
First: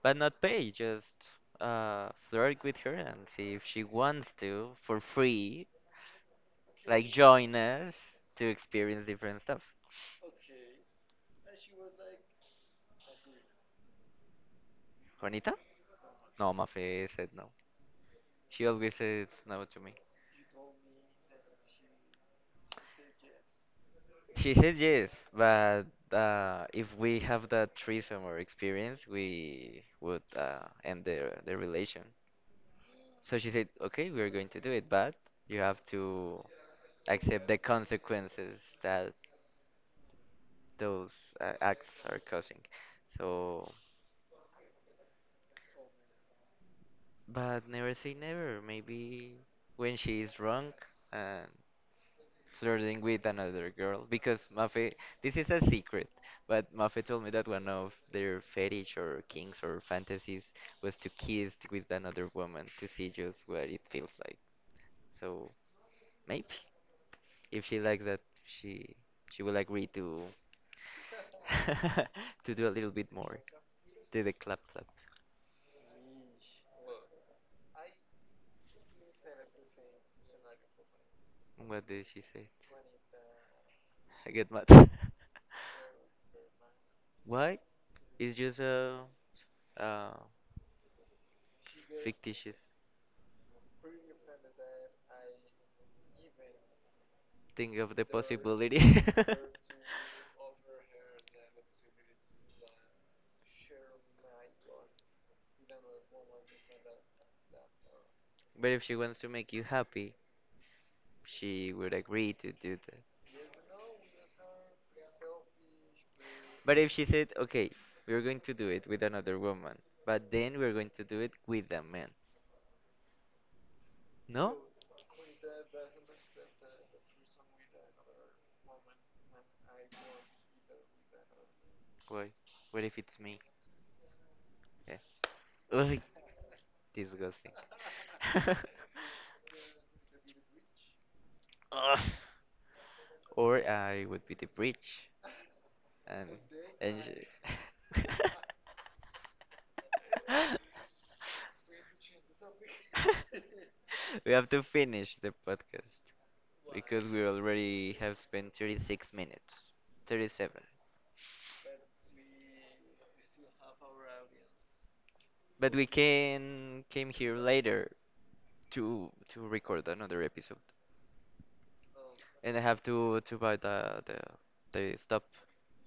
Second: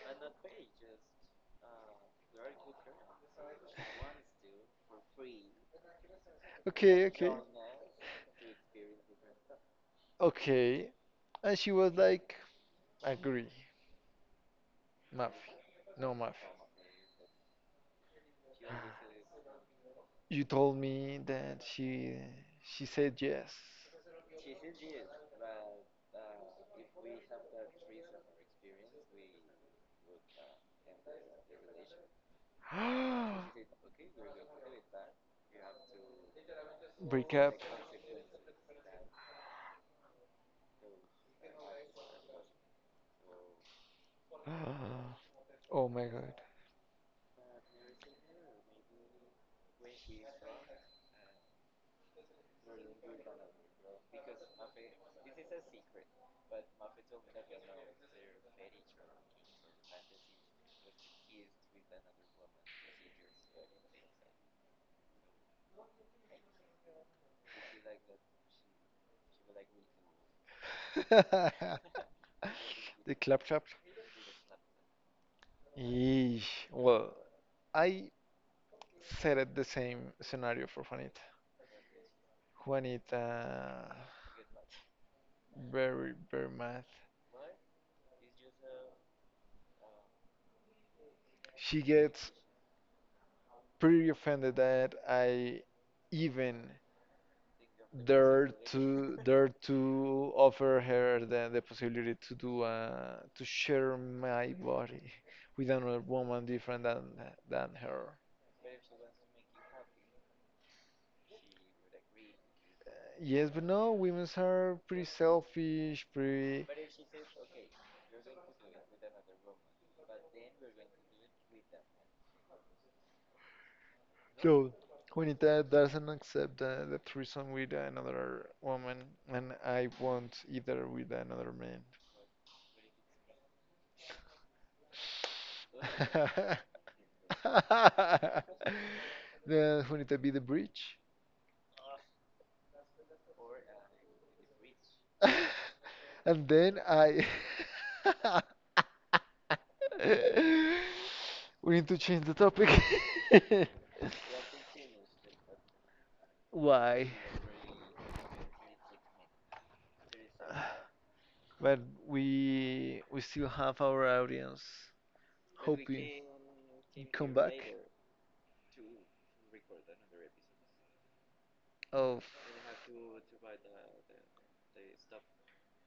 S2: But not pay, just flirt with her and see if she wants to for free,
S1: Okay,
S2: like
S1: okay,
S2: join us to experience different stuff.
S1: okay. And she was like, agree, Mafe,
S2: Juanita?
S1: no Mafe.
S2: No, Mafe said no. She always says no to me.
S1: You told me that she said yes.
S2: She said yes, but if we have that threesome or experience, we would end the relation. So she said, okay, we're going to do it, but you have to
S1: Break
S2: accept
S1: up.
S2: the consequences that those acts are causing. So,
S1: Oh my god.
S2: but never say never. Maybe when she is drunk and flirting with another girl, because Mafe, this is a secret, but Mafe told me that one of their fetish or kinks or fantasies was to kiss with another woman to see just what it feels like. So, maybe. If she likes that, she will agree to to do a little bit
S1: The
S2: more.
S1: clap clap.
S2: Did a clap clap.
S1: Yeesh. Well, I set it the same scenario for Juanita.
S2: What did she say?
S1: Juanita,
S2: I get mad.
S1: very, very mad.
S2: Why? It's just a
S1: She gets
S2: fictitious
S1: pretty offended that I even
S2: thing of the
S1: there
S2: possibility.
S1: to there to offer her the possibility to do to share my body with another woman different than her.
S2: But if she wants to make you happy, she would agree to do that.
S1: Yes, but no, women are pretty selfish, pretty.
S2: But if she said, okay, we're going to do it with another woman, but then we're going to do it with a man. No?
S1: So when it doesn't accept the threesome with another woman, and I won't either with another man.
S2: Why? What if it's me? Yeah. Ugh, disgusting.
S1: Then when it be the bridge.
S2: Ugh. Or I would be the bridge. And,
S1: And then
S2: and
S1: I
S2: she…
S1: we need to change the topic.
S2: We have to finish the podcast because
S1: Why?
S2: we already have spent 36 minutes, 37.
S1: But we still have our audience, but we
S2: But we
S1: hoping
S2: can
S1: can
S2: came
S1: come
S2: here
S1: back.
S2: later to record another episode,
S1: Oh.
S2: and I have to buy the stop.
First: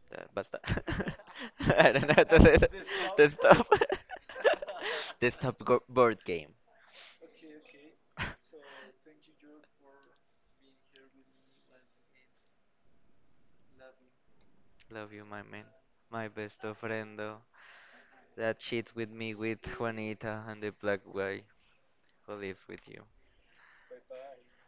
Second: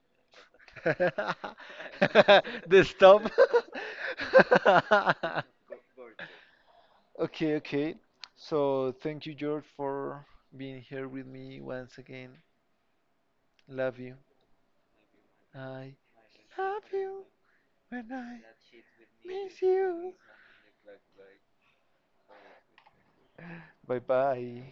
S2: The basta.
S1: f-
S2: I don't know how to say that.
S1: the stop.
S2: The stop. The board game.
S1: Okay, okay. So thank you, George, for being here with me once again. Love you.
S2: Love you, my man,
S1: I
S2: my best of
S1: love you,
S2: friendo.
S1: when I
S2: That shit with me with
S1: miss you.
S2: Juanita and the black guy. Who lives with you
S1: Bye bye.